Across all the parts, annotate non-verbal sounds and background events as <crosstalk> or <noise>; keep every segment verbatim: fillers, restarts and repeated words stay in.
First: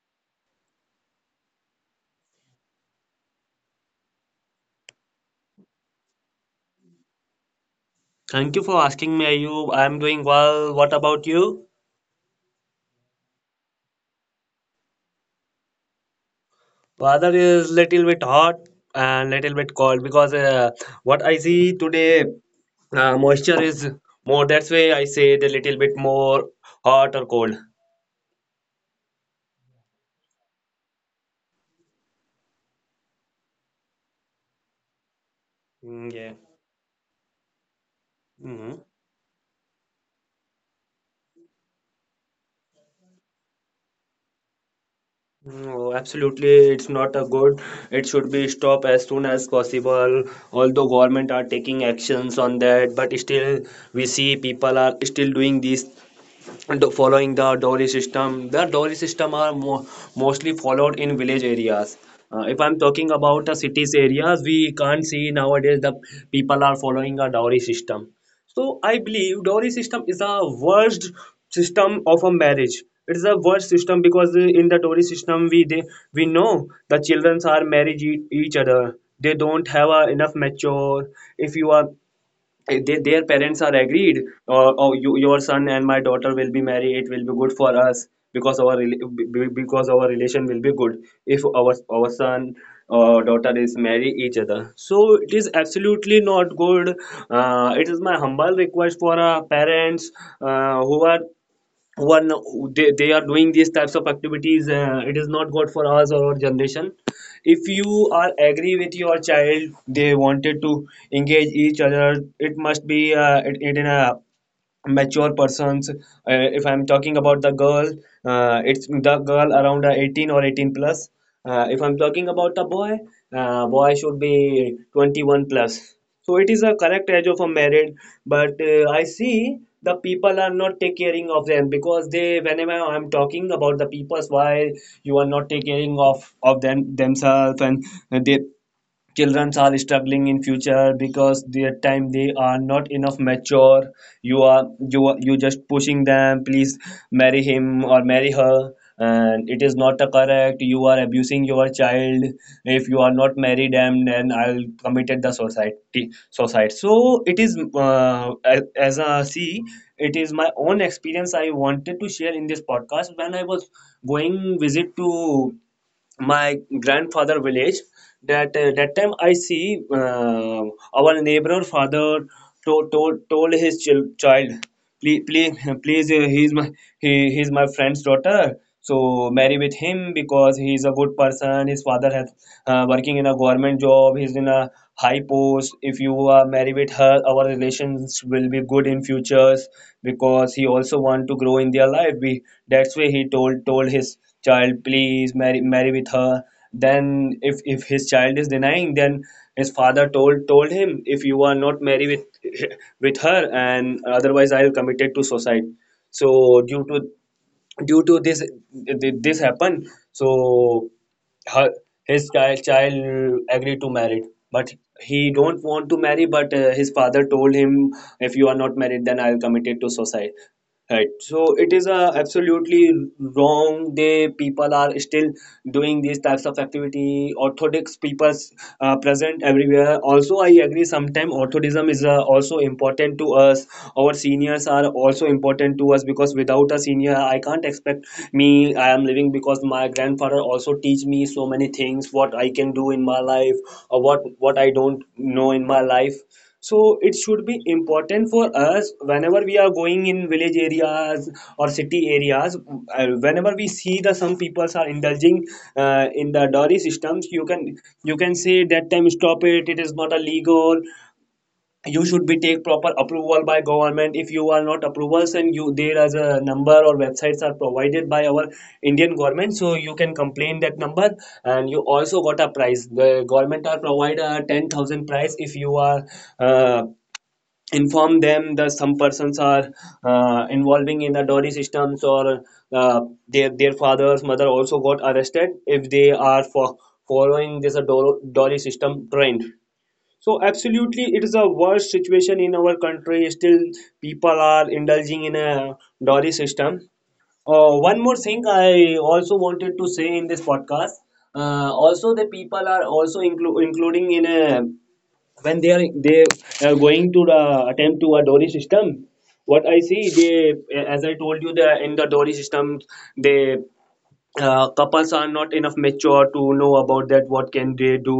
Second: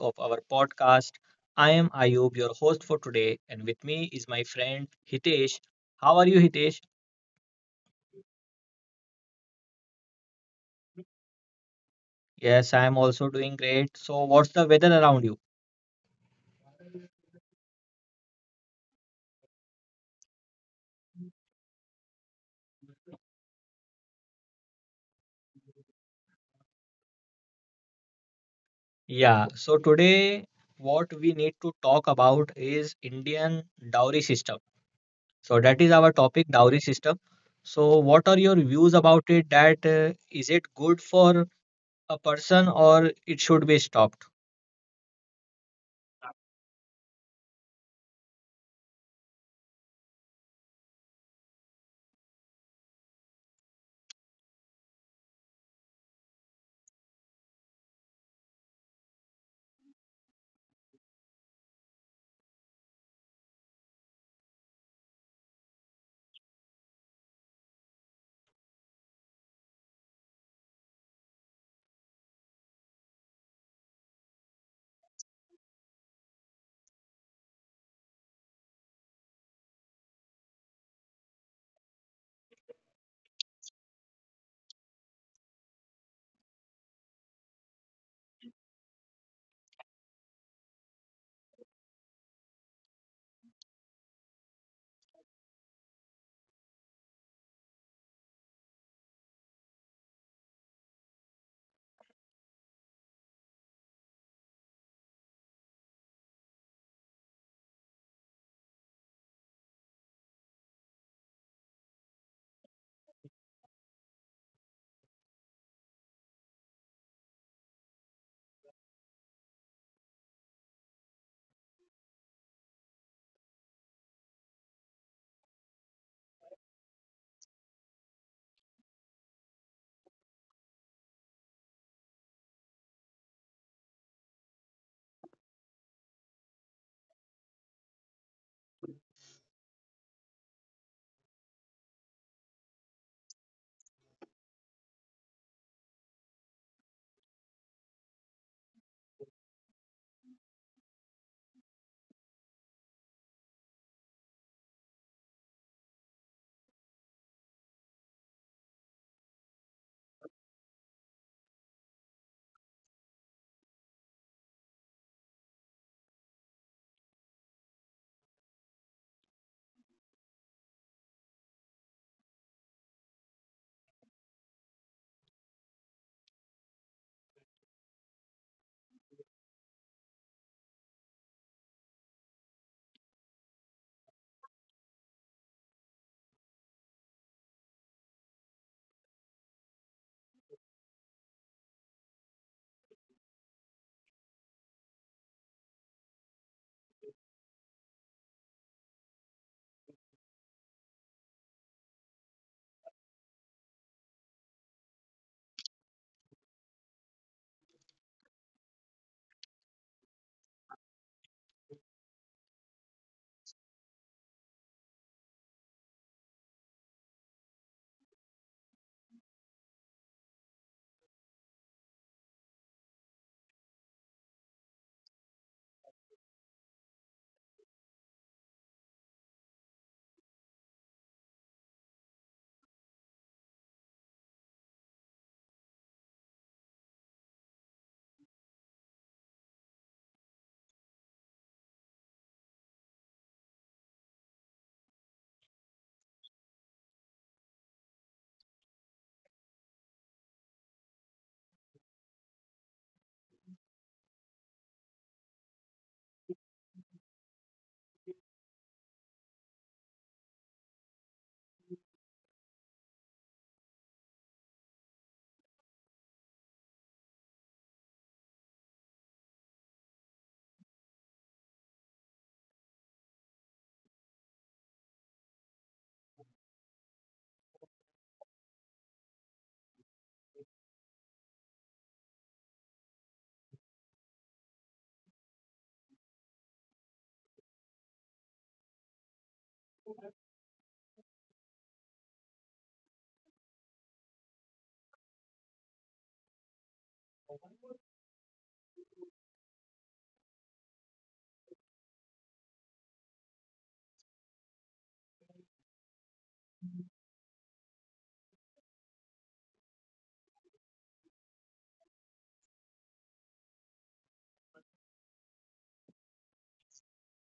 of our podcast. I am Ayub, your host for today, and with me is my friend Hitesh. How are you, Hitesh? Thank you for asking me, Ayub. I'm doing well. What about you? Yes, I am also doing great. So, what's the weather around you? Weather is little bit hot and little bit cold because uh, what I see today, uh, moisture is more. That's why I say the little bit more hot or cold. Yeah, so today what we need to talk about is Indian dowry system. So, that Mm, is yeah. our topic, dowry system. So, what are hmm your views about it? That uh, is it good for a person or it should be stopped? No, absolutely, it's not a good. It should be stopped as soon as possible. Although government are taking actions on that, but still we see people are still doing these do- following the dowry system the dowry system are mo- mostly followed in village areas. Uh, if I'm talking about the cities areas, we can't see nowadays the people are following a dowry system. So I believe dowry system is a worst system of a marriage. It is a worst system because uh, in the dowry system we they, we know the children are married e, each other, they don't have a enough mature. If you are they, their parents are agreed or, or you, your son and my daughter will be married, it will be good for us, because our rela- be- be- because our relation will be good. If our our son or daughter is marry each other, so it is absolutely not good. Uh, it is my humble request for uh, parents uh, who are one they, they are doing these types of activities. Uh, it is not good for us or our generation. If you are agree with your child, they wanted to engage each other, it must be uh, it, it in a mature persons. Uh, if I'm talking about the girl, uh, it's the girl around uh, eighteen or eighteen plus. Uh, if I'm talking about the boy, uh, boy should be twenty-one plus. So it is a correct age of a married. But uh, I see the people are not take caring of them, because they whenever I'm talking about the peoples, why you are not taking caring of of them themselves? And uh, they children are struggling in future because their time they are not enough mature. you are you are you just pushing them, please marry him or marry her, and it is not correct, you are abusing your child. If you are not married them, then I'll committed the society suicide. So it is uh, as, as a see, it is my own experience, I wanted to share in this podcast. When I was going visit to my grandfather village, that uh, that time I see uh, our neighbor father told told, told his chil- child, please please, please, uh, he's my he he's my friend's daughter, so marry with him, because he's a good person. His father has uh, working in a government job, he's in a high post. If you are marry with her, our relations will be good in futures, because he also want to grow in their life. We That's why he told told his child, please marry marry with her. Then if if his child is denying, then his father told told him, if you are not married with <laughs> with her and otherwise I'll commit it to suicide. So due to due to this th- this happened. So her his child child agreed to marry, but he don't want to marry. But uh, his father told him, if you are not married then I'll commit it to suicide. Right. So it is uh, absolutely wrong. They people are still doing these types of activity. Orthodox people uh, present everywhere. Also, I agree, sometimes orthodism is uh, also important to us. Our seniors are also important to us, because without a senior, I can't expect me. I am living because my grandfather also teach me so many things, what I can do in my life or what what I don't know in my life. So it should be important for us whenever we are going in village areas or city areas. uh, Whenever we see that some peoples are indulging uh, in the dowry systems, you can you can say that time stop it. It is not illegal. You should be take proper approval by government. If you are not approvals and you there is a number or websites are provided by our Indian government, so you can complain that number and you also got a prize. The government are provide a ten thousand prize if you are. Uh, Inform them that some persons are uh, involving in the dowry systems or uh, their their father's mother also got arrested if they are for following this uh, dow- dowry system trend. So absolutely it is a worst situation in our country, still people are indulging in a dowry system. Uh, one more thing I also wanted to say in this podcast, uh, also the people are also inclu- including in a, when they are they are going to the attempt to a dory system, what I see, they, as I told you, the in the dory system, they uh, couples are not enough mature to know about that what can they do.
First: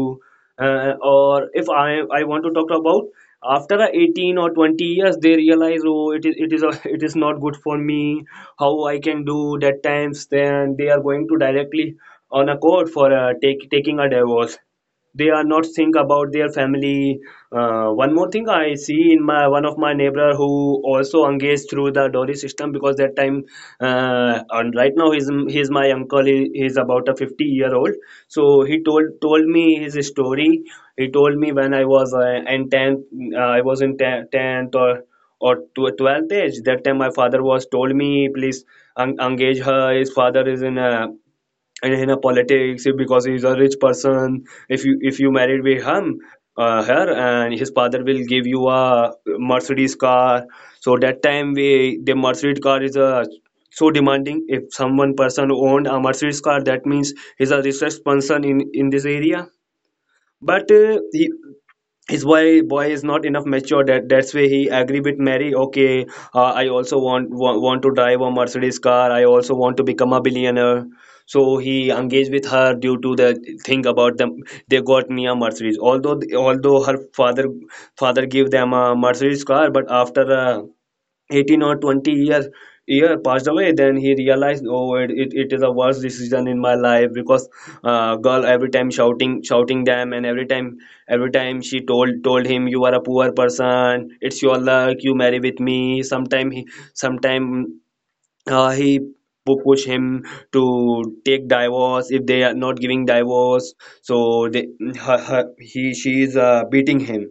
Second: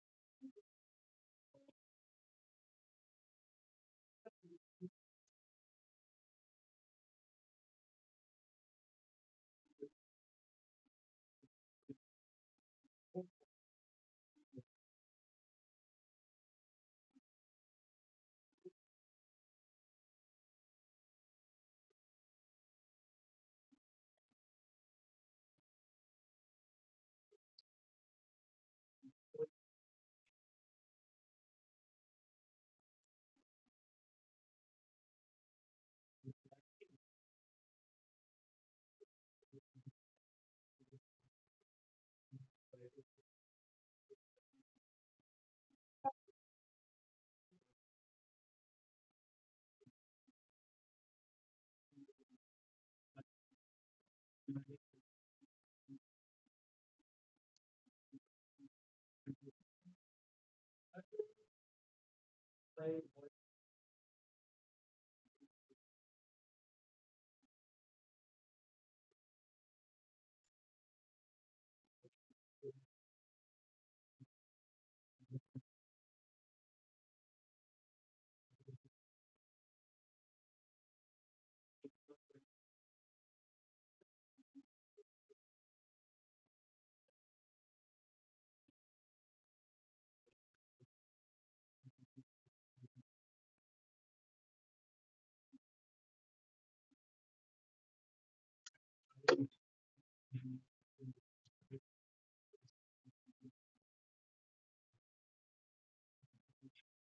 uh, Or if i I want to talk about, after a eighteen or twenty years they realize oh it is it is a, <laughs> it is not good for me, how I can do that times. Then they are going to directly on a court for uh, take, taking a divorce. They are not think about their family. Uh, one more thing I see in my one of my neighbor who also engaged through the dowry system because that time uh, and right now he's he's my uncle he, he's about a fifty year old. So he told told me his story. He told me, when I was uh, in tenth, uh, I was in tenth or or tw- twelfth age, that time my father was told me, please en- engage her, his father is in a and in a politics if- because he's a rich person, if you if you married with him, uh, her and his father will give you a mercedes car. So that time we the mercedes car is a so demanding, if someone person owned a mercedes car, that means he's a richest person in in this area. But uh, he, his boy boy Yeah, is not enough mature, that that's why he agree with mary okay. Uh, i also want, want want to drive a mercedes car, I also want to become a billionaire. So he engaged with her due to the thing about them, they got me a mercedes. Although although her father father gave them a mercedes car, but after uh, eighteen or twenty years year year passed away, then he realized oh it, it, it is a worse decision in my life, because uh, girl every time shouting shouting them and every time every time she told told him, you are a poor person, it's your luck you marry with me. sometime he sometime uh, he pu- push him to take divorce. If they are not giving divorce, so they her, her, he she is uh, beating him.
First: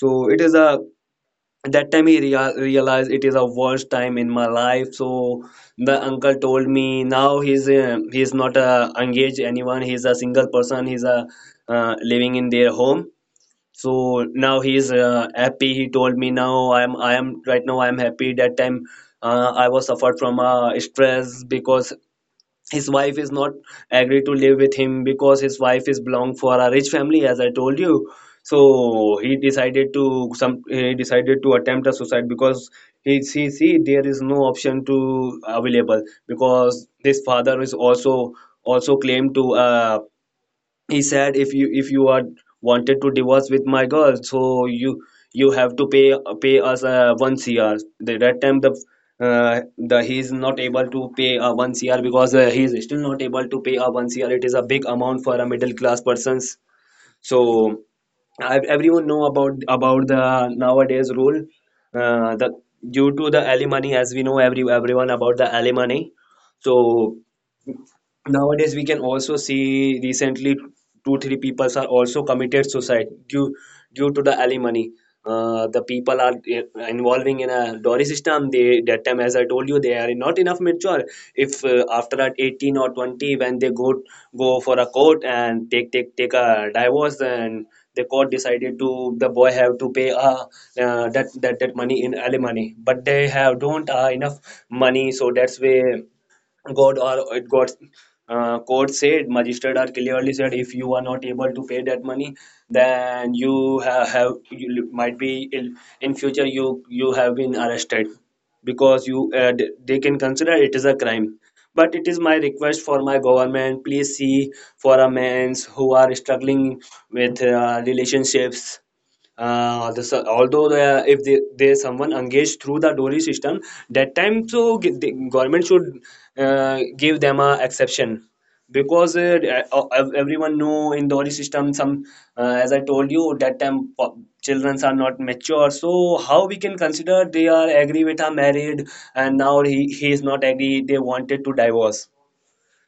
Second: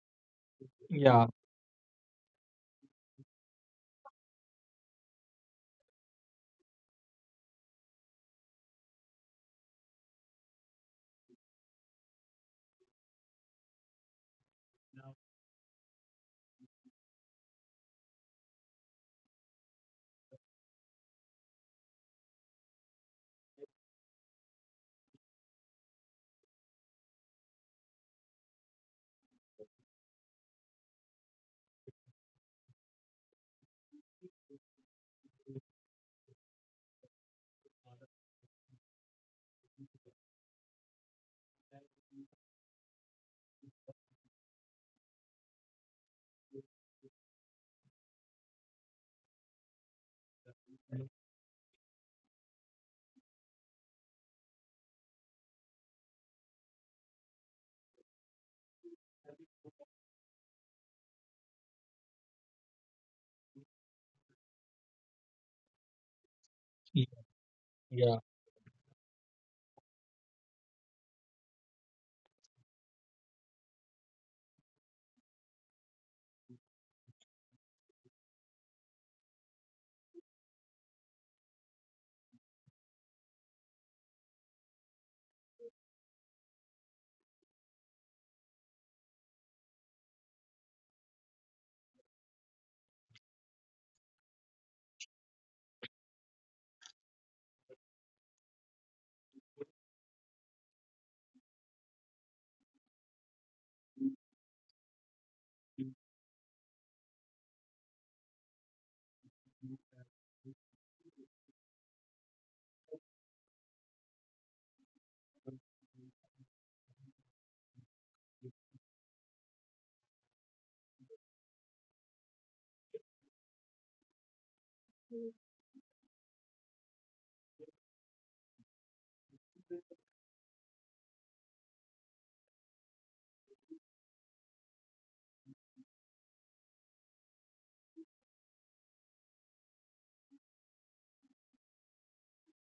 So it is a, y- yeah, that time he rea- realized it is a worst time in my life. So the uncle told me, now he's uh, he's not uh, engaged anyone, he's a single person, he's a uh, living in their home. So now he's yeah, uh, happy, he told me now i'm I am right now I'm happy. That time uh, I was suffered from uh, stress, because his wife is not agree to live with him, because his wife is belong for a rich family, as I told you. So he decided to some he decided to attempt a suicide, because he see, see there is no option to available, because his father is also also claimed to uh, he said, if you if you are wanted to divorce with my girl, so you you have to pay pay us uh, one cr. The that time the uh, the he is not able to pay uh, one cr, because uh, he is still not able to pay a one cr, it is a big amount for a middle class persons. So I, everyone know about about the nowadays rule, uh, the due to the alimony, as we know every everyone about the alimony. So nowadays we can also see recently two three peoples are also committed suicide due due to the alimony. Uh, the people are eh, involving in a dowry system, they, that time, as I told you, they are not enough mature. If uh, after at eighteen or twenty when they go go for a court and take take take a divorce, and the court decided to the boy have to pay uh, uh, that that that money in alimony, but they have don't uh, enough money. So that's where God or it got uh, court said, magistrate are clearly said, if you are not able to pay that money, then you have, have you li- might be in, in future you you have been arrested because you uh, d- they can consider it is a crime. But it is my request for my government, please see for a men who are struggling with uh, relationships. Uh, this, although the, if they, they someone engaged through the dowry system that time, so g- the government should uh, give them a exception, because uh, uh, uh, ev- everyone know in dowry system some, uh, as I told you that time po- children are not mature, so how we can consider they are agree with a married. And now he, he is not agree, they wanted to divorce.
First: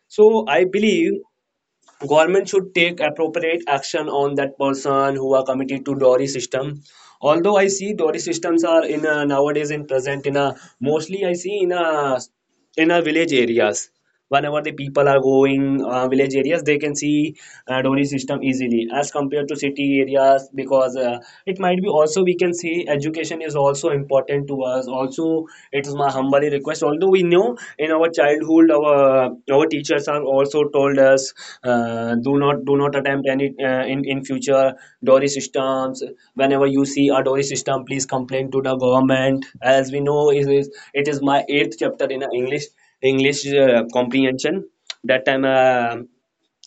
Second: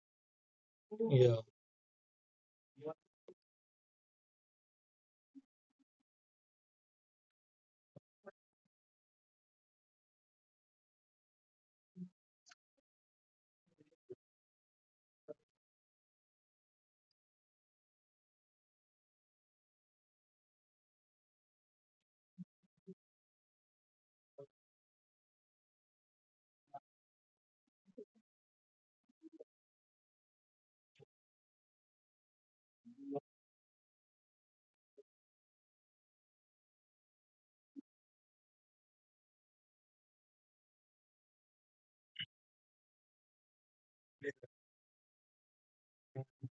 So I believe government should take appropriate action on that person who are committed to dowry system. Although I see dowry systems are in a, nowadays in present in a, mostly I see in a, in our village areas. Whenever the people are going uh, village areas, they can see uh, dori system easily as compared to city areas because uh, it might be, also we can see education is also important to us also. It is my humble request, although we know in our childhood our our teachers are also told us, uh, do not do not attempt any uh, in in future dori systems. Whenever you see see a dowry system, please complain to the government. As we know, it is it is my eighth chapter in uh, english english uh, comprehension. That time, uh,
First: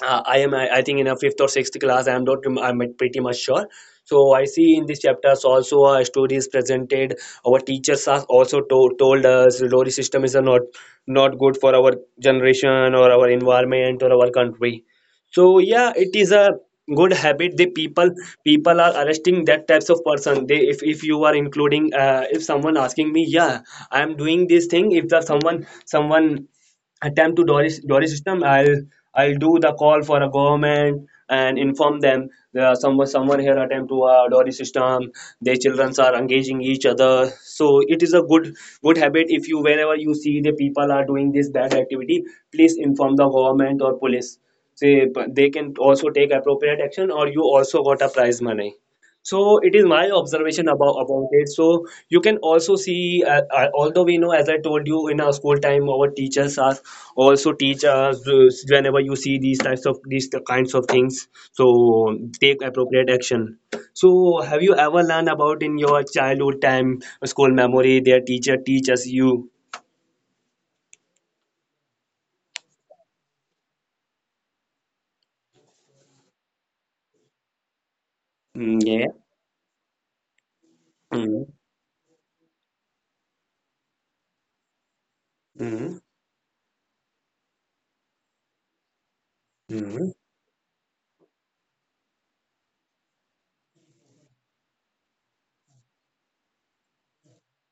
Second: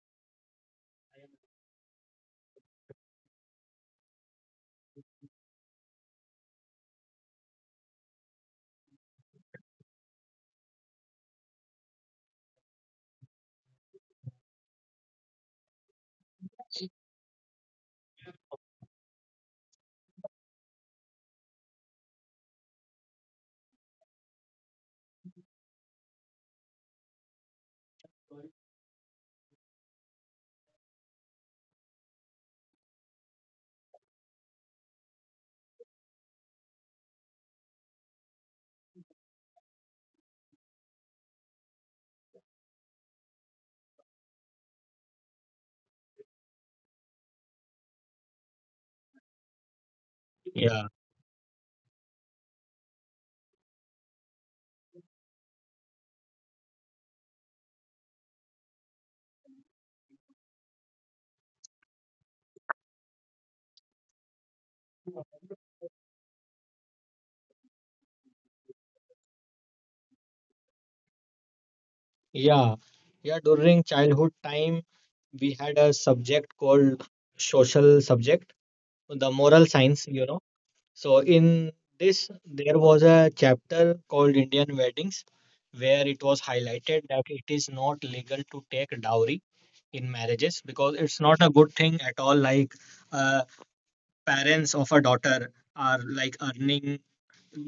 uh, I am, I I think, in a fifth or sixth class. I am not, I'm pretty much sure. So I see in these chapters also uh, stories presented. Our teachers are also to- told us the lorry system is a not not good for our generation or our environment or our country. So yeah, it is a good habit, the people people are arresting that types of person. They if, if you are including uh, if someone asking me, yeah, I am doing this thing. If the someone someone attempt to Doris Doris system, I'll I'll do the call for a government and inform them there are someone someone here attempt to uh, Doris system. Their children are engaging each other, so it is a good good habit. If you whenever you see the people are doing this bad activity, please inform the government or police, say. But they can also take appropriate action, or you also got a prize money. So it is my observation about yeah, about it. So you can also see, uh, uh, although we know, as I told you, in our school time our teachers are also teach us uh, whenever you see these types of these kinds of things, so take appropriate action. So have you ever learned about in your childhood time school memory, their teacher teaches you? yeah. Yeah, during childhood time, we had a subject called social subject, Mm, yeah. the moral science, you know. So Mm-hmm. in this, there was a chapter called Indian Weddings, Mm-hmm. where it was highlighted that it is not legal to take dowry in marriages because it's not a good thing at all. Like uh, parents of a daughter are like earning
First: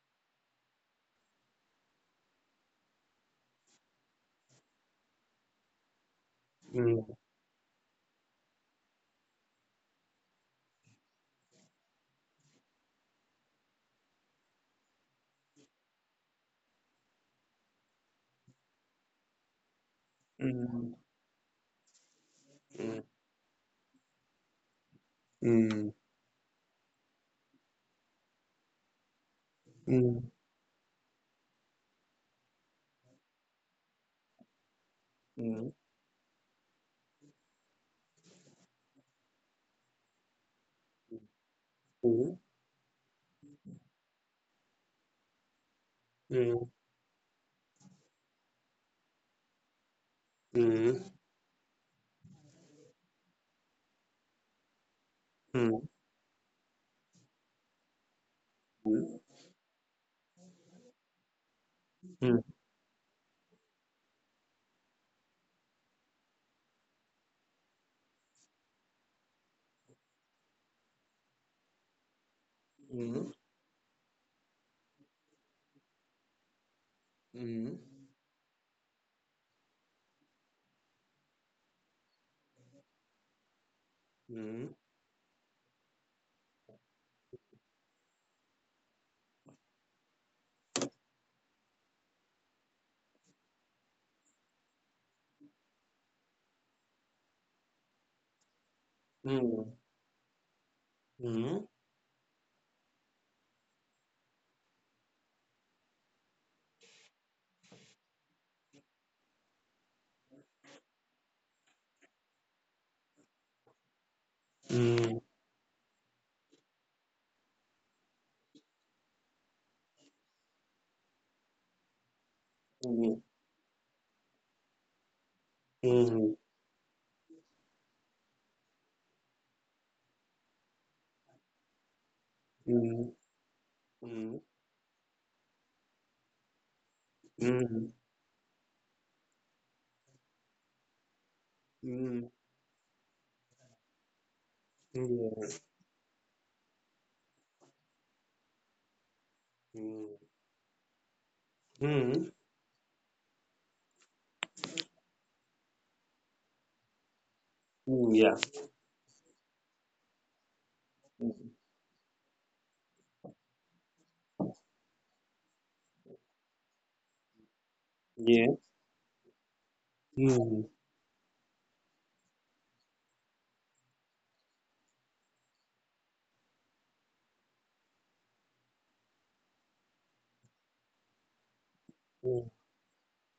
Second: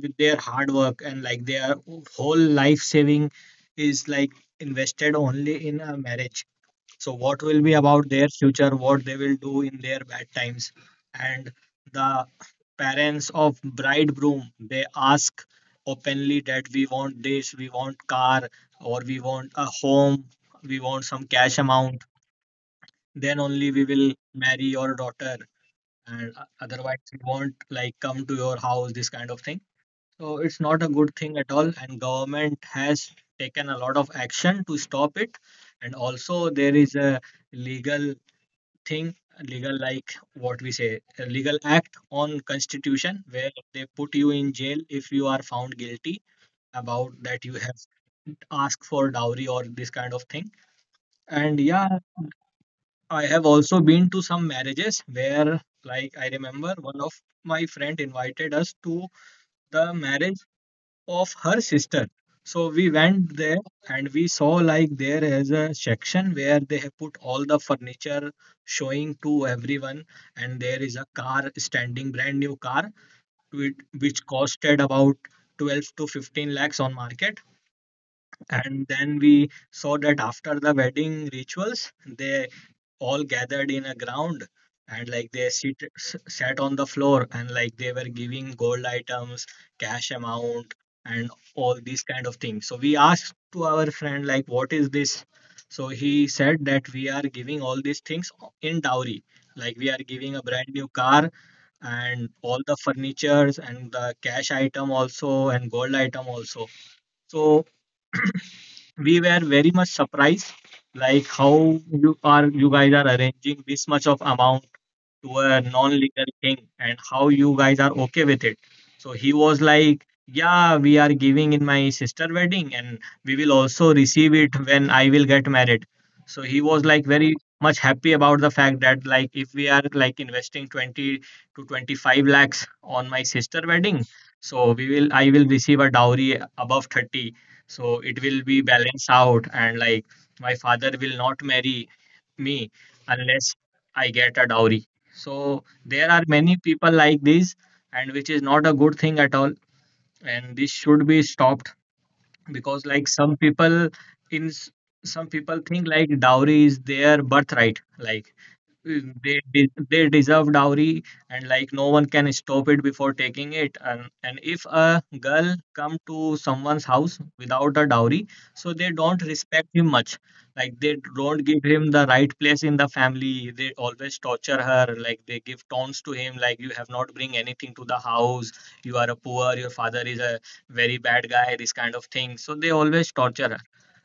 with their hard work, and like their whole life saving is like invested only in a marriage. So Mm-hmm. what will be about their future, what they will do in their bad times? And the parents of bridegroom, they ask openly that we want this, we want car, or we want a home, we want some cash amount, then only we will marry your daughter, and o- otherwise we won't like come to your house, this kind of thing. So it's not a good thing at all, and government has taken a lot of action to stop it. And also there is a legal thing, legal like what we say, a legal act on constitution where they put you in jail if you are found guilty about that you have asked for dowry or this kind of thing. And yeah, I have also been to some marriages where, like, I remember one of my friend invited us to the marriage of her sister. So we went there, and we saw like there is a section where they have put all the furniture showing to everyone, and there is a car standing, brand new car, to which costed about twelve to fifteen lakhs on market. And then we saw that after the wedding rituals, they all gathered in a ground, and like they sit, s- sat on the floor, and like they were giving gold items, cash amount, and all these kind of things. So we asked to our friend, like, what is this? So he said that we are giving all these things o- in dowry. Like we are giving a brand new car and all the furnitures and the cash item also, and gold item also. So we were very much surprised, like, how you are you guys are arranging this much of amount to a non-legal thing, and how you guys are okay with it. So he was like, "Yeah, we are giving in my sister wedding, and we will also receive it when I will get married." So he was like very much happy about the fact that like if we are like investing twenty to twenty-five lakhs on my sister wedding, so we will I will receive a dowry above thirty. So it will be balanced out, and like my father will not marry me unless I get a dowry. So there are many people like this, and which is not a good thing at all. And this should be stopped because, like, some people in s- some people think like dowry is their birthright. Like Mm, they de- they deserve dowry, and like no one can stop it before taking it. And and if a girl come to someone's house without a dowry, so they don't respect him much, like they don't give him the right place in the family, they always torture her, like they give taunts to him, like you have not bring anything to the house, you are a poor, your father is a very bad guy, this kind of thing, so they always torture her.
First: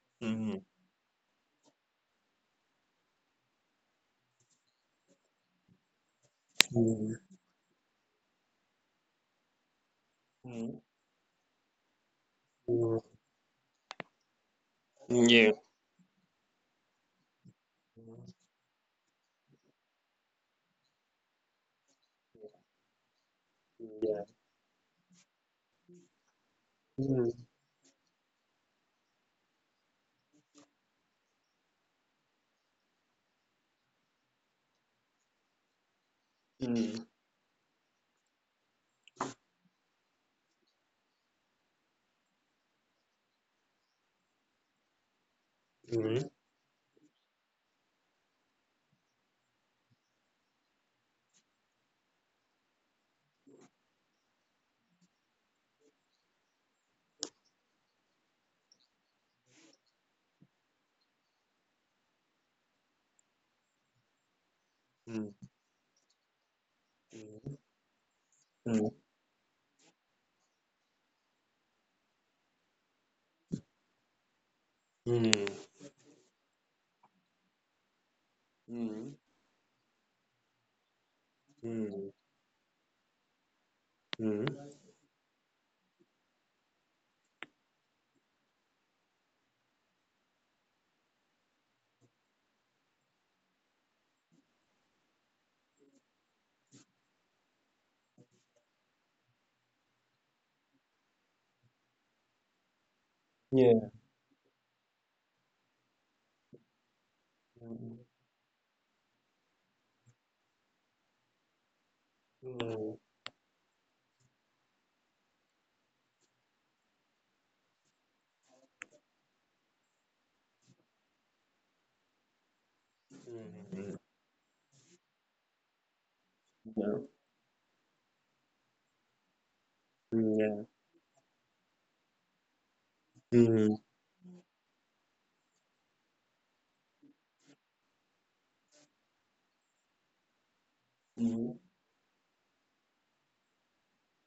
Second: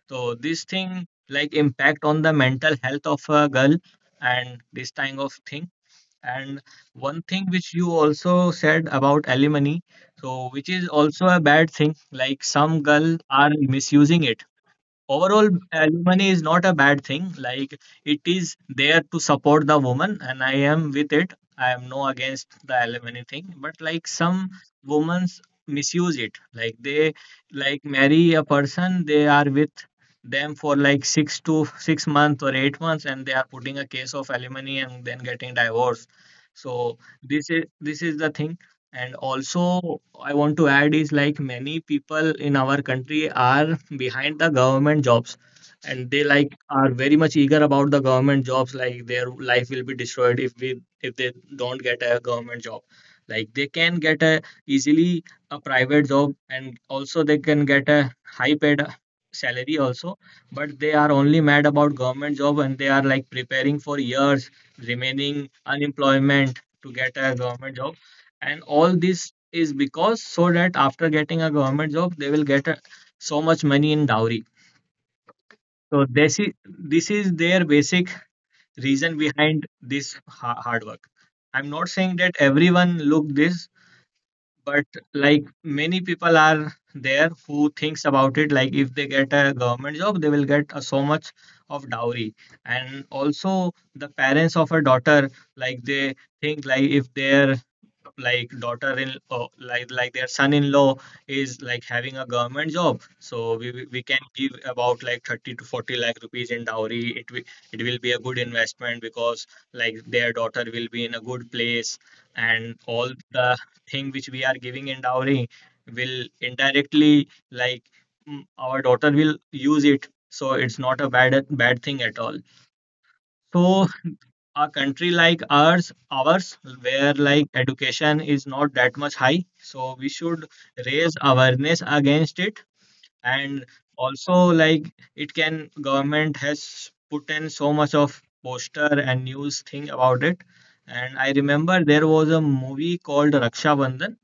So this thing like impact on the mental health of a girl, and this kind of thing. And one thing which you also said about alimony, so which is also a bad thing, like some girl are misusing it. Overall alimony is not a bad thing, like it is there to support the woman, and I am with it, I am no against the alimony thing, but like some women's misuse it, like they like marry a person, they are with them for like six to six months or eight months, and they are putting a case of alimony and then getting divorced. So this is this is the thing. And also, I want to add is like many people in our country are behind the government jobs, and they like are very much eager about the government jobs, like their life will be destroyed if we if they don't get a government job. Like they can get a easily a private job, and also they can get a high paid salary also, but they are only mad about government job, and they are like preparing for years remaining unemployment to get a government job. And all this is because so that after getting a government job they will get a, so much money in dowry. So this is this is their basic reason behind this ha- hard work. I'm not saying that everyone look this, but like many people are there who thinks about it, like if they get a government job they will get a, so much of dowry. And also the parents of a daughter, like they think like if their like daughter in uh, like like their son-in-law is like having a government job, so we, we we can give about like thirty to forty lakh rupees in dowry, it will it will be a good investment because like their daughter will be in a good place, and all the thing which we are giving in dowry will indirectly like mm, our daughter will use it. So it's not a bad bad thing at all. So a country like ours ours where like education is not that much high, so we should raise awareness against it. And also, like, it can government has put in so much of poster and news thing about it. And I remember there was a movie called Raksha Bandhan,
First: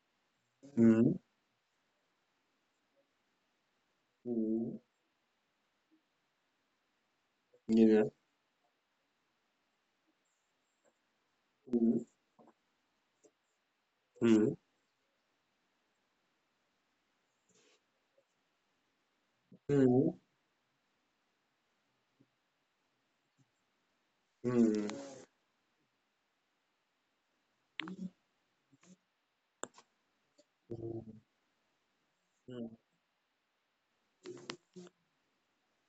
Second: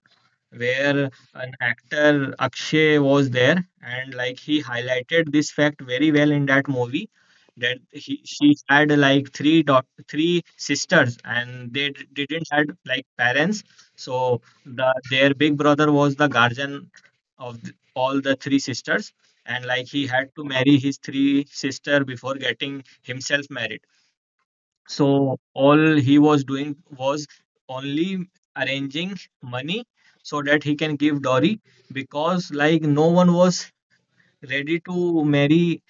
where an actor Akshay was there, and like he highlighted this fact very well in that movie, that he she had like three dot three sisters, and they d- didn't had like parents, so the their big brother was the guardian of th- all the three sisters. And like he had to marry his three sister before getting himself married. So all he was doing was only arranging money so that he can give dowry, because like no one was ready to marry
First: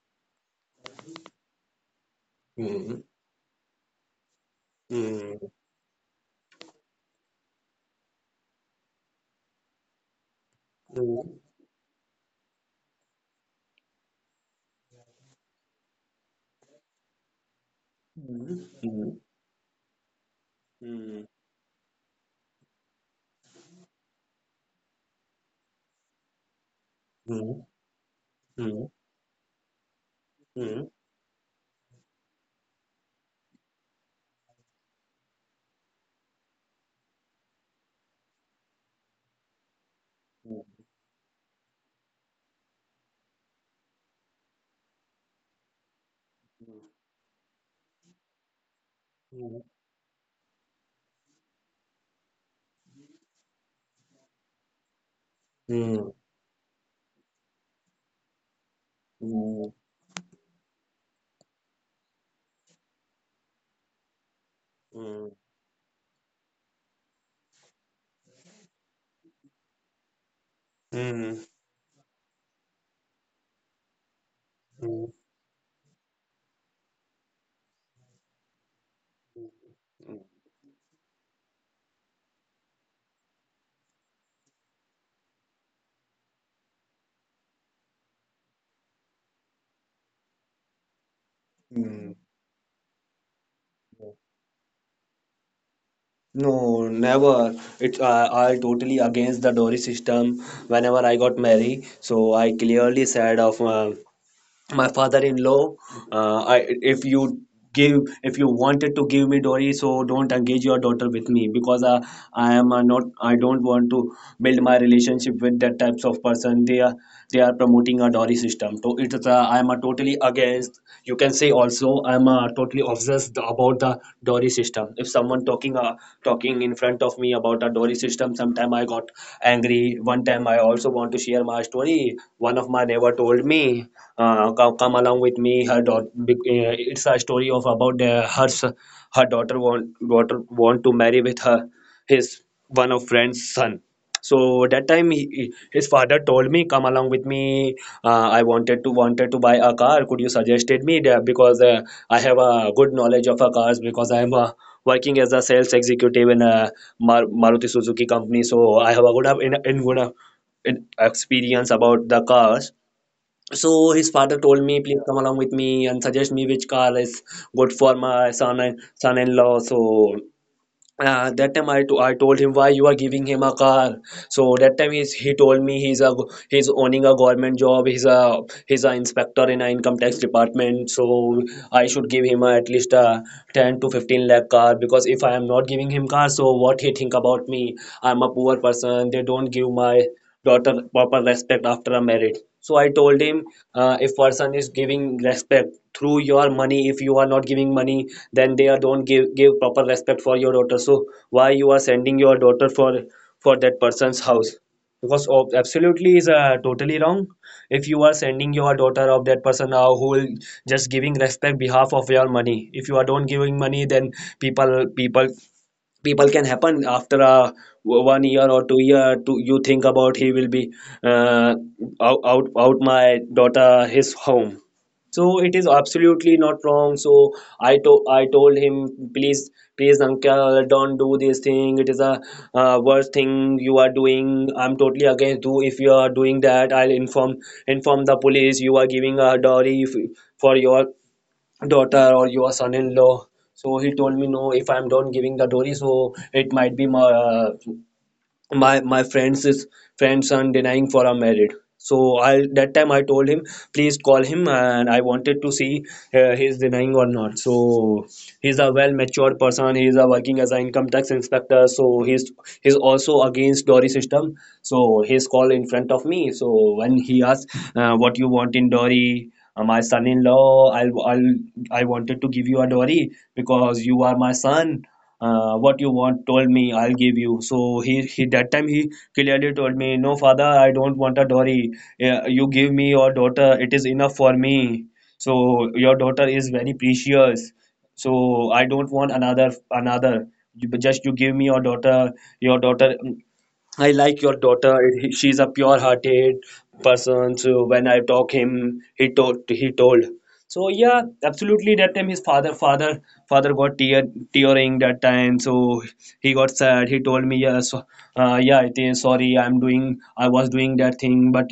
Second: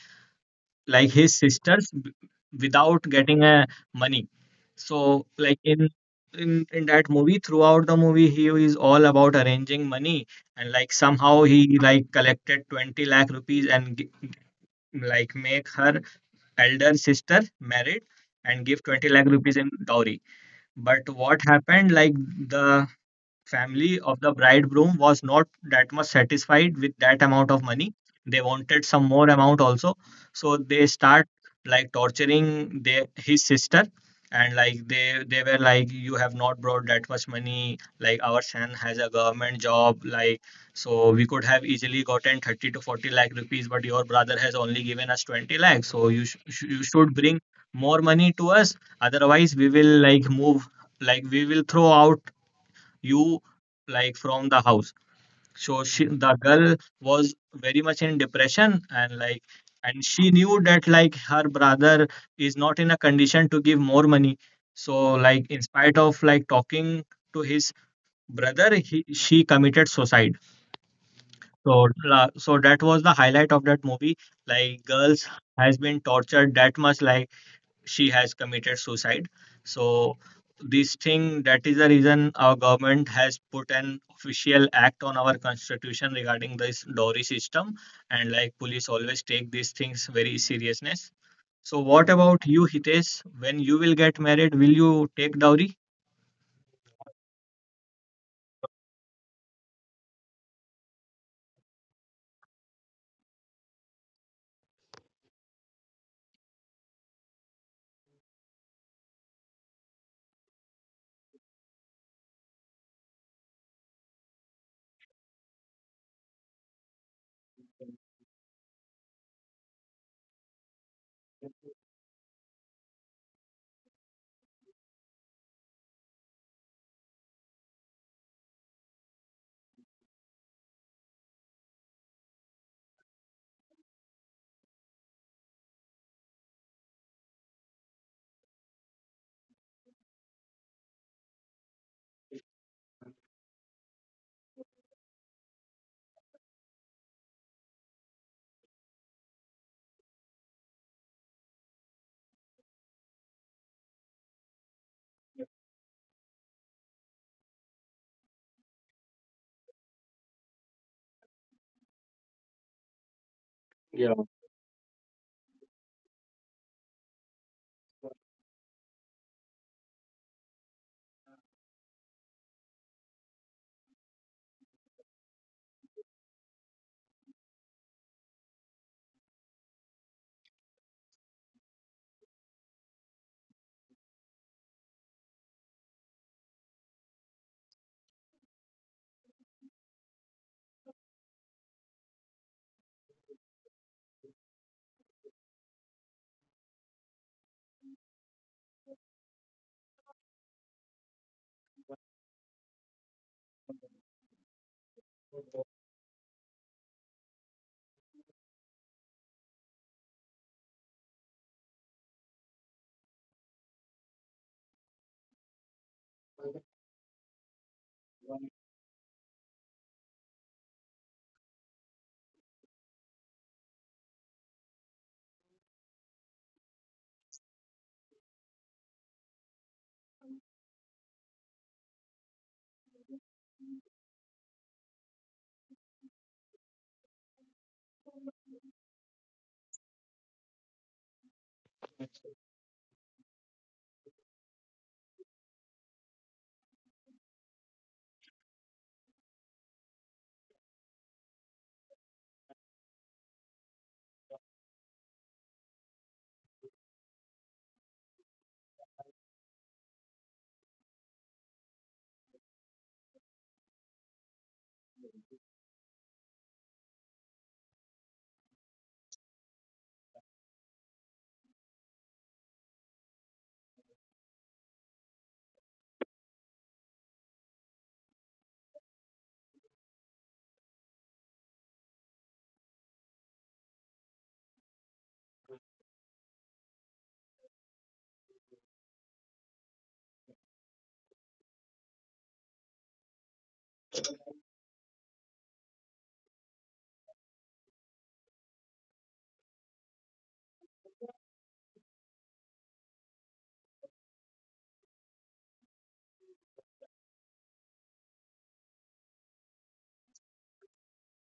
like his sisters b- without getting a money. So like in in in that movie, throughout the movie, he is all about arranging money, and like somehow he like collected twenty lakh rupees, and g- like make her elder sister married and give twenty lakh rupees in dowry. But what happened, like, the family of the bridegroom was not that much satisfied with that amount of money, they wanted some more amount also. So they start like torturing their his sister. And like they they were like you have not brought that much money, like our son has a government job, like so we could have easily gotten thirty to forty lakh rupees, but your brother has only given us twenty lakh, so you sh- sh- you should bring more money to us. Otherwise we will like move, like we will throw out you like from the house. So she, the girl was very much in depression, and like, and she knew that like her brother is not in a condition to give more money. So like in spite of like talking to his brother, he, she committed suicide. So la- so that was the highlight of that movie. Like girls has been tortured that much like she has committed suicide. So this thing, that is the reason our government has put an official act on our constitution regarding this dowry system, and like police always take these things very seriousness. So what about you, Hitesh, when you will get married, will you take dowry? No, never. It's uh, I totally against the dowry system. Whenever I got married, so I clearly said of uh, my father-in-law, uh, I, if you give, if you wanted to give me dowry, so don't engage your daughter with me, because uh, I am uh, not, I don't want to build my relationship with that types of person. They are they are promoting a dowry system, so it's a, I'm a totally against. You can say also I'm a totally obsessed about the dowry system. If someone talking, uh, talking in front of me about a dowry system, sometime I got angry. One time I also want to share my story. One of my neighbor told me, uh, come, come along with me, her daughter, it's a story of about the, her s- her daughter want, daughter want to marry with her his one of friend's son. So that time he, his father told me come along with me. uh, I wanted to wanted to buy a car, could you suggested me that, because uh, I have a good knowledge of uh, cars, because I am uh, working as a sales executive in a Mar- maruti suzuki company, so I have a good uh, in, in good uh, in experience about the cars. So his father told me, please come along with me and suggest me which car is good for my son and son-in-law. So uh, that time I, to, I told him, why you are giving him a car? So that time he's, he told me he's a he's owning a government job, he's a he's an inspector in an income tax department. So I should give him a, at least a ten to fifteen lakh car, because if I am not giving him car, so what he think about me? I'm a poor person, they don't give my daughter proper respect after a marriage. So I told him, uh, if person is giving respect through your money, if you are not giving money, then they are don't give give proper respect for your daughter. So why you are sending your daughter for for that person's house? Because of absolutely is uh, totally wrong. If you are sending your daughter of that person, now who will just giving respect behalf of your money, if you are don't giving money, then people people people can happen after a one year or two year. To you think about, he will be uh, out, out out my daughter his home. So it is absolutely not wrong. So i to I told him, please please uncle, don't do this thing. It is a uh, worst thing you are doing. I'm totally against you. If you are doing that, I'll inform inform the police you are giving a dowry if, for your daughter or your son-in-law. So he told me, no, if I'm don't giving the dowry, so it might be my, uh, my my friends is friends son denying for our am married. So I that time I told him please call him, and I wanted to see uh, he's denying or not. So he's a well matured person. He's a working as an income tax inspector. So he's he's also against dowry system. So he's called in front of me. So when he asked uh, what you want in dowry, uh, my son-in-law, I'll I'll, I wanted to give you a dowry because you are my son. Uh, what you want, told me I'll give you. So he, he that time he clearly told me, no father, I don't want a dowry. Yeah, you give me your daughter, it is enough for me. So your daughter is very precious. So I don't want another another you, but just you give me your daughter, your daughter I like your daughter. He- She's a pure-hearted person. So when I talk him, he told he told. So yeah, absolutely. That time his father father father got tear tearing that time. So he got sad. He told me yes, uh, yeah, it is sorry. I'm doing I was doing that thing, but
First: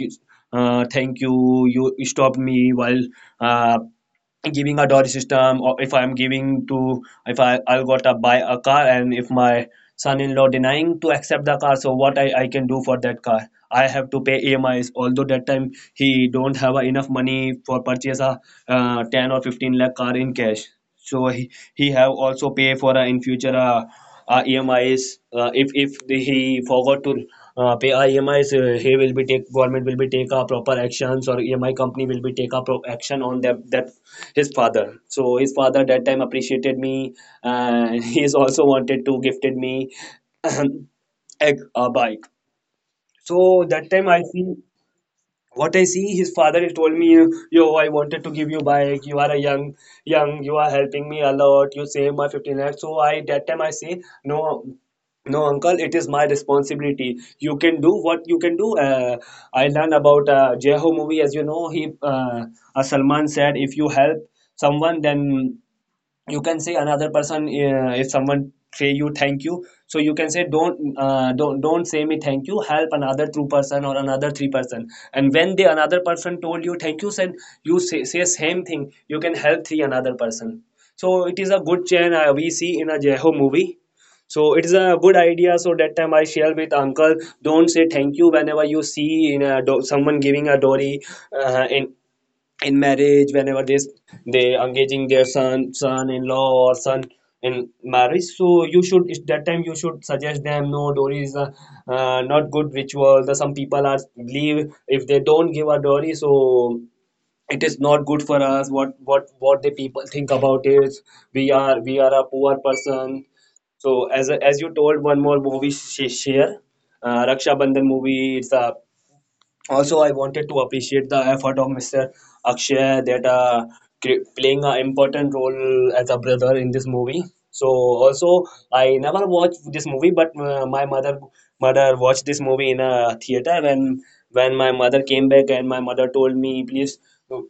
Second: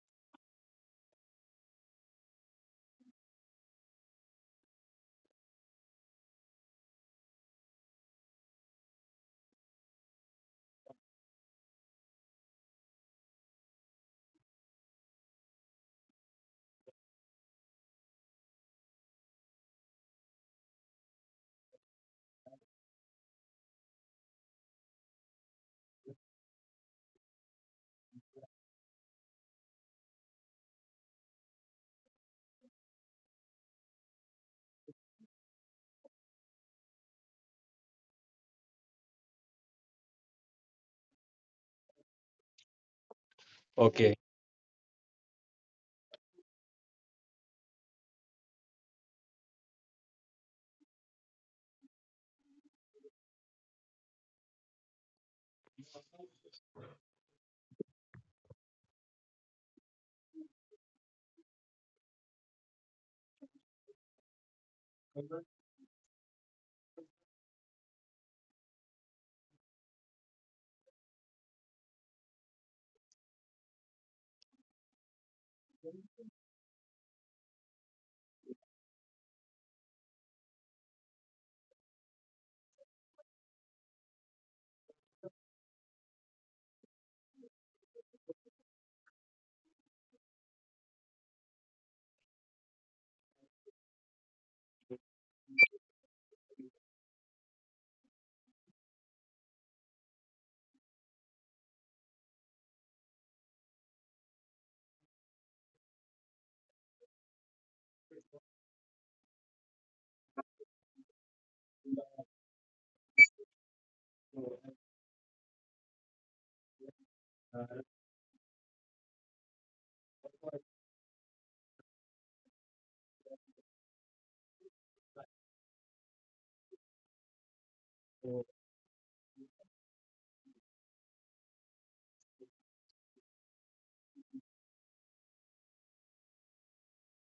uh, thank you. You stopped me while uh, giving a dot system. Or if I'm giving to, if i I'll got to buy a car, and if my son-in-law denying to accept the car, so what i I can do for that car? I have to pay emis, although that time he don't have uh, enough money for purchase a uh, ten or fifteen lakh car in cash. So he, he have also pay for uh, in future, uh, uh, emis, uh, if if he forgot to uh, pay our E M Is, uh, he will be take, government will be take a proper actions, or E M I company will be take a pro- action on them. That his father, so his father that time appreciated me, and <laughs> he's also wanted to gifted me <clears throat> a, a bike. So that time Okay. I see what i see his father he told me, yo, I wanted to give you bike, you are a young young, you are helping me a lot, you save my fifteen lakhs. So I that time I say, no no uncle, it is my responsibility. You can do what you can do. uh, I learned about uh, jeho movie, as you know, he uh, uh, salman said, if you help someone, then you can say another person, uh, if someone say you thank you, so you can say, don't uh, don't don't say me thank you, help another two person or another three person. And when the another person told you thank you, then you say, say same thing, you can help three another person. So it is a good chain, uh, we see in a jeho movie. So it is a good idea. So that time I share with uncle, don't say thank you. Whenever you see in a do- someone giving a dory uh, in in marriage, whenever they they engaging their son son-in-law or son in marriage, so you should at that time you should suggest them, no dowry is a, uh, not good ritual the Some people are believe if they don't give a dowry, so it is not good for us. What what what the people think about is we are we are a poor person. So, as as you told, one more movie sh- share, uh, Raksha Bandhan movie. It's a, also I wanted to appreciate the effort of Mr. Akshay, that uh, cre- playing an important role as a brother in this movie. So also I never watched this movie, but uh, my mother mother watched this movie in a theater. When when my mother came back, and my mother told me, "Please,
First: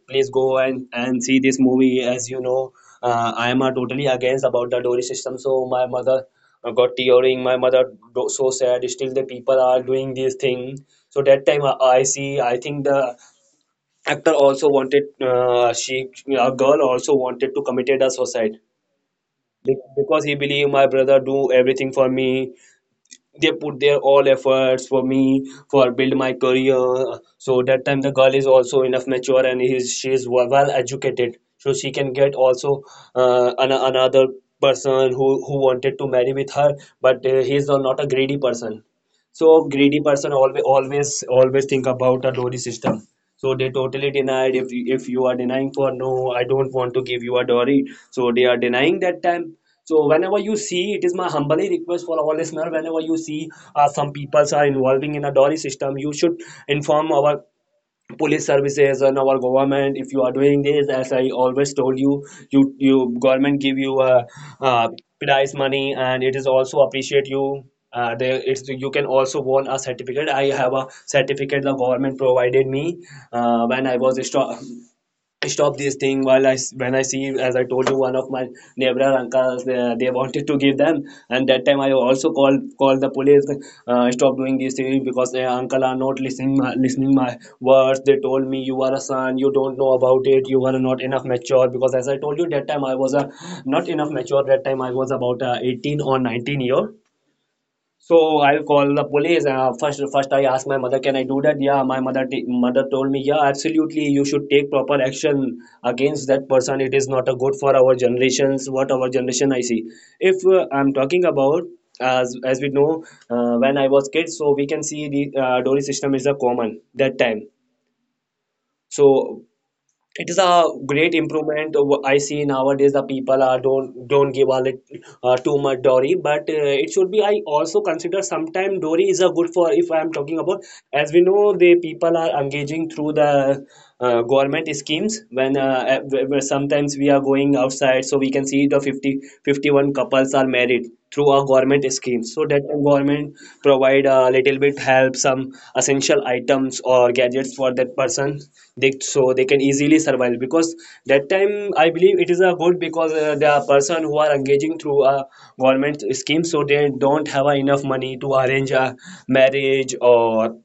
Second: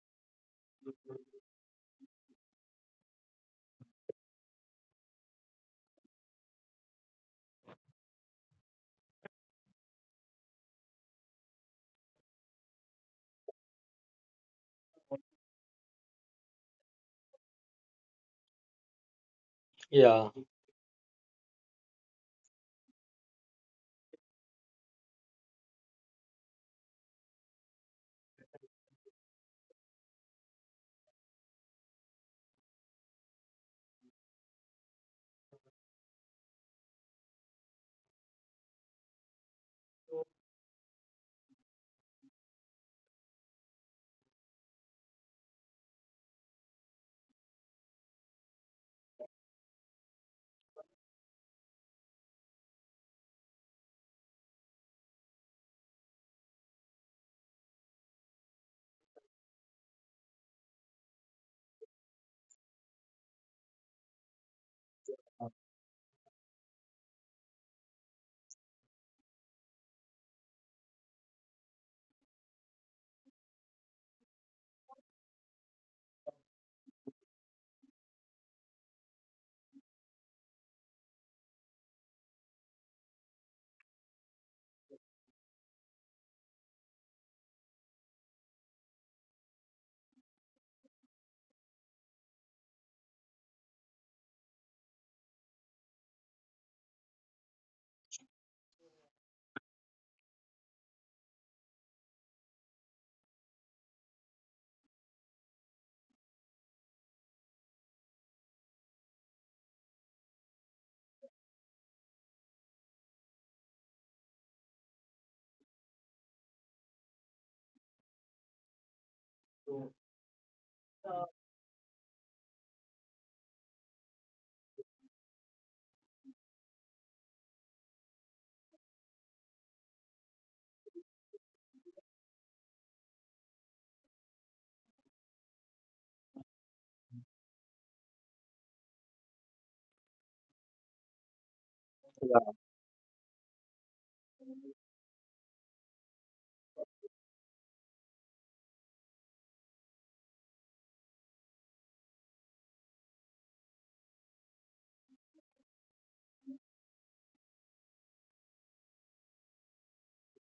please go and and see this movie. As you know, uh, I am uh, totally against about the dory system." So my mother uh, got tearing. My mother, do- so sad, still the people are doing this thing. So that time i, I see, I think the actor also wanted, uh, she, a girl, also wanted to committed a suicide. Be- because he believed, "My brother do everything for me. They put their all efforts for me, for build my career." So that time the girl is also enough mature, and is she is well educated, so she can get also uh, an, another person who who wanted to marry with her. But uh, he is not a greedy person. So greedy person always always always think about a dowry system. So they totally denied. If you, if you are denying for no, "I don't want to give you a dowry," so they are denying that time. So whenever you see, it is my humbly request for our listener, whenever you see uh, some peoples are involving in a dowry system, you should inform our police services and our government. If you are doing this, as I always told you you you government give you a, uh prize money, and it is also appreciate you. Uh, there it's, you can also won a certificate. I have a certificate the government provided me uh, when I was a stu- stop this thing. While I When I see, as I told you, one of my neighbor uncles, uh, they wanted to give them, and that time I also called called the police, uh, stop doing these things. Because their uncle are not listening my, listening my words. They told me, "You are a son, you don't know about it, you are not enough mature." Because as I told you, that time I was a, not enough mature. That time I was about uh, eighteen or nineteen year. So I'll call the police. Uh, first, first I asked my mother, "Can I do that?" Yeah, my mother t- mother told me, "Yeah, absolutely. You should take proper action against that person. It is not a good for our generations." What our generation I see. If uh, I'm talking about, as as we know, uh, when I was kid, so we can see the uh, dowry system is a common that time. So it is a great improvement. Of I see nowadays the people are don't don't give a lit, uh, too much dory. But uh, it should be, I also consider sometime dory is a good for, if I am talking about, as we know the people are engaging through the uh, government schemes. When uh, uh, where- where sometimes we are going outside, so we can see the fifty fifty one couples are married through a government scheme, so that the government provide a little bit help, some essential items or gadgets for that person. They, so they can easily survive, because that time I believe it is a good, because uh, the person who are engaging through a government scheme, so they don't have a enough money to arrange a marriage, or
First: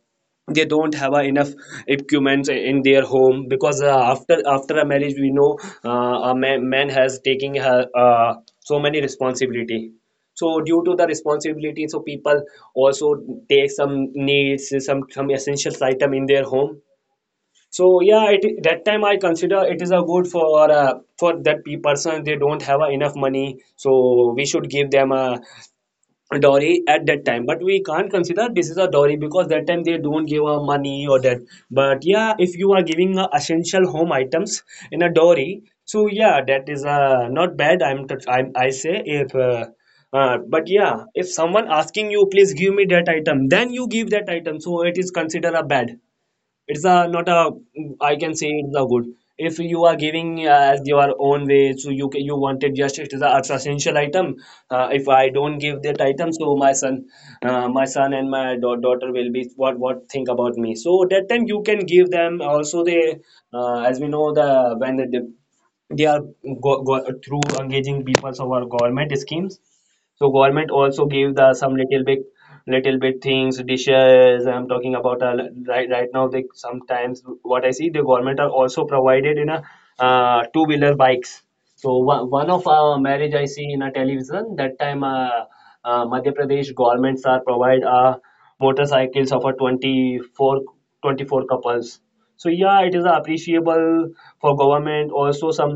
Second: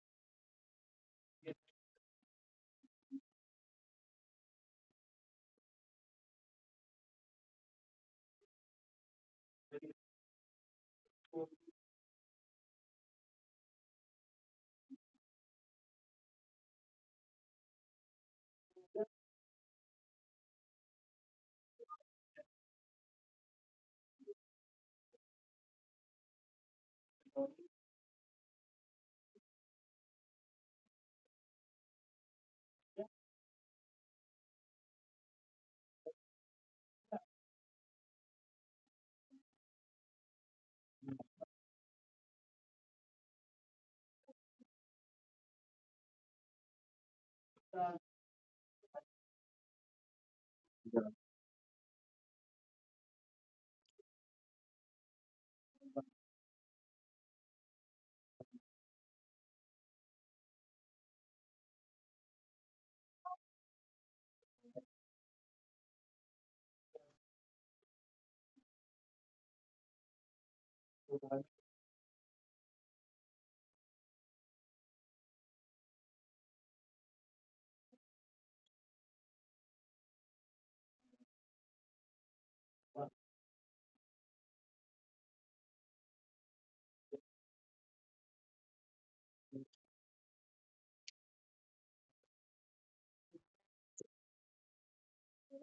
they don't have uh, enough equipments in their home, because uh, after after a marriage, we know uh, a man, man has taking her uh, so many responsibility. So due to the responsibility, so people also take some needs, some some essentials item in their home. So yeah, it, that time I consider it is a good for uh, for that pe- person. They don't have uh, enough money, so we should give them a dowry at that time. But we can't consider this is a dowry, because that time they don't give a money or that. But yeah, if you are giving a essential home items in a dowry, so yeah, that is uh, not bad. i'm t- I'm- I say, if uh, uh, but yeah, if someone asking you, "Please give me that item," then you give that item, so it is considered a bad. It's a not a, I can say it's a good, if you are giving uh, as your own way. So you ca- you wanted just it is a, it's essential item. Uh, if I don't give that item, so my son, uh, my son and my da- daughter will be what what think about me. So that time you can give them also. They, uh, as we know, the when the, they are go, go, through engaging people of our government schemes. So government also give the some little bit little bit things, dishes I'm talking about. uh, right, right now, they sometimes, what I see, the government are also provided in a uh, two wheeler bikes. So one, one of our marriage I see in a television that time. Uh, uh, madhya Pradesh governments are provide uh, motorcycles of a 24 twenty-four couples. So yeah, it is appreciable for government. Also some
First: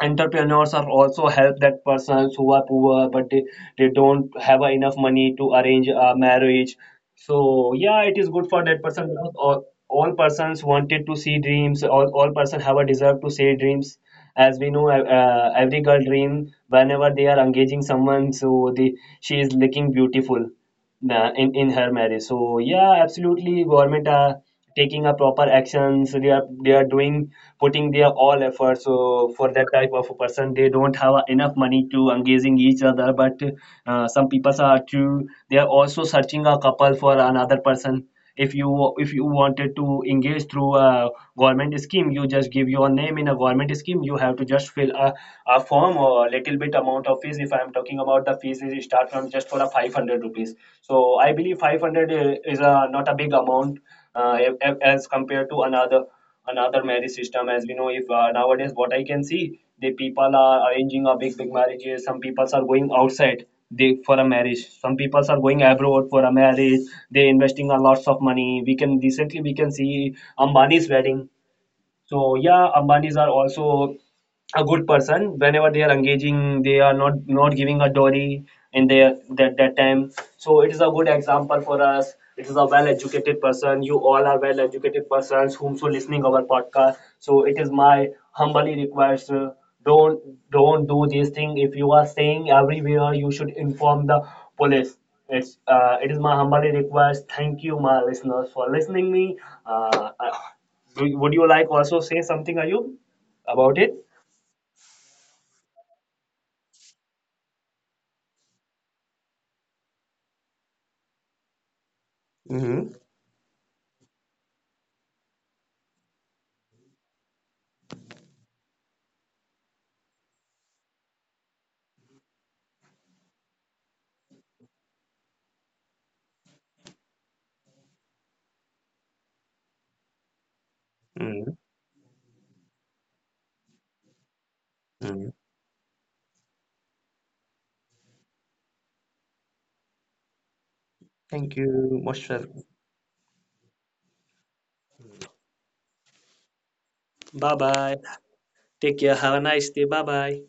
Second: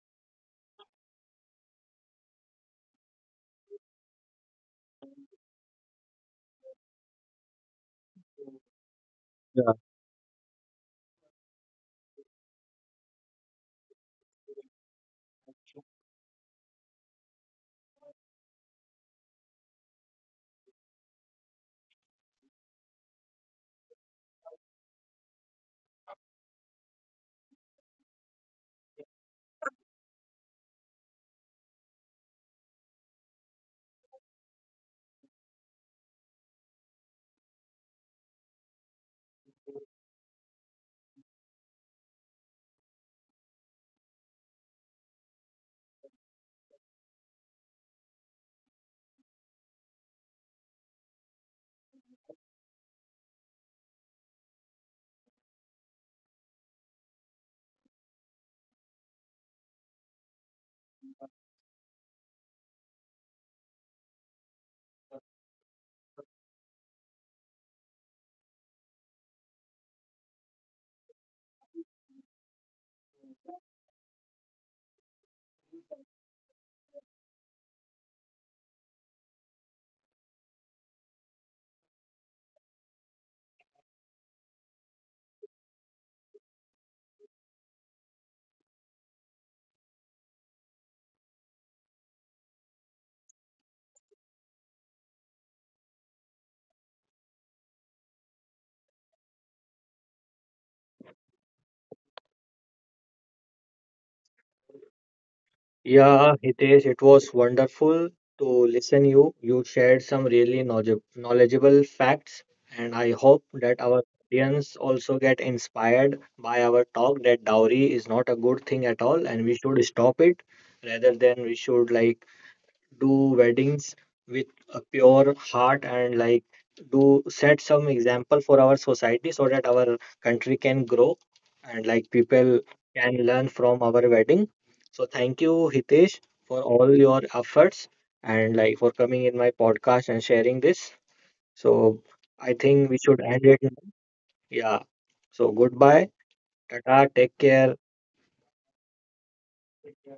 entrepreneurs are also help that persons who are poor, but they, they don't have enough money to arrange a marriage. So yeah, it is good for that person, because all, all persons wanted to see dreams, all, all person have a desire to see dreams. As we know, uh, uh, every girl dream, whenever they are engaging someone, so the she is looking beautiful uh, in in her marriage. So yeah, absolutely government are taking a proper actions. They are they are doing, putting their all efforts, so for that type of a person, they don't have enough money to engaging each other. But uh, some people are too, they are also searching a couple for another person. If you if you wanted to engage through a government scheme, you just give your name in a government scheme. You have to just fill a, a form or a little bit amount of fees. If I am talking about the fees, it start from just for a five hundred rupees. So I believe five hundred is a, not a big amount, uh, as compared to another, another marriage system, as we know. If uh, nowadays, what I can see, the people are arranging a big big marriages. Some people are going outside, they, for a marriage. Some people are going abroad for a marriage. They investing a lots of money. We can Recently, we can see Ambani's wedding. So yeah, Ambanis are also a good person. Whenever they are engaging, they are not not giving a dowry in their that, that time. So it is a good example for us. It is a well educated person. You all are well educated persons whomso listening our podcast. So it is my humbly request, uh, don't don't do this thing. If you are saying everywhere, you should inform the police. it's uh, it is my humbly request. Thank you my listeners for listening me. uh, uh, do- would you like also say something, Ayub, about it? Yeah, Hitesh, it was wonderful to listen you. You shared some really knowledge- knowledgeable facts, and I hope that our audience also get inspired by our talk that dowry is not a good thing at all, and we should stop it, rather than we should like do weddings with a pure heart, and like do set some example for our society so that our country can grow, and like people can learn from our wedding. So thank you, Hitesh, for all your efforts and like for coming in my podcast and sharing this. So I think we should end it now. Yeah. So goodbye. Tata. Bye Take bye. care. Take care. Have a nice day. Bye bye.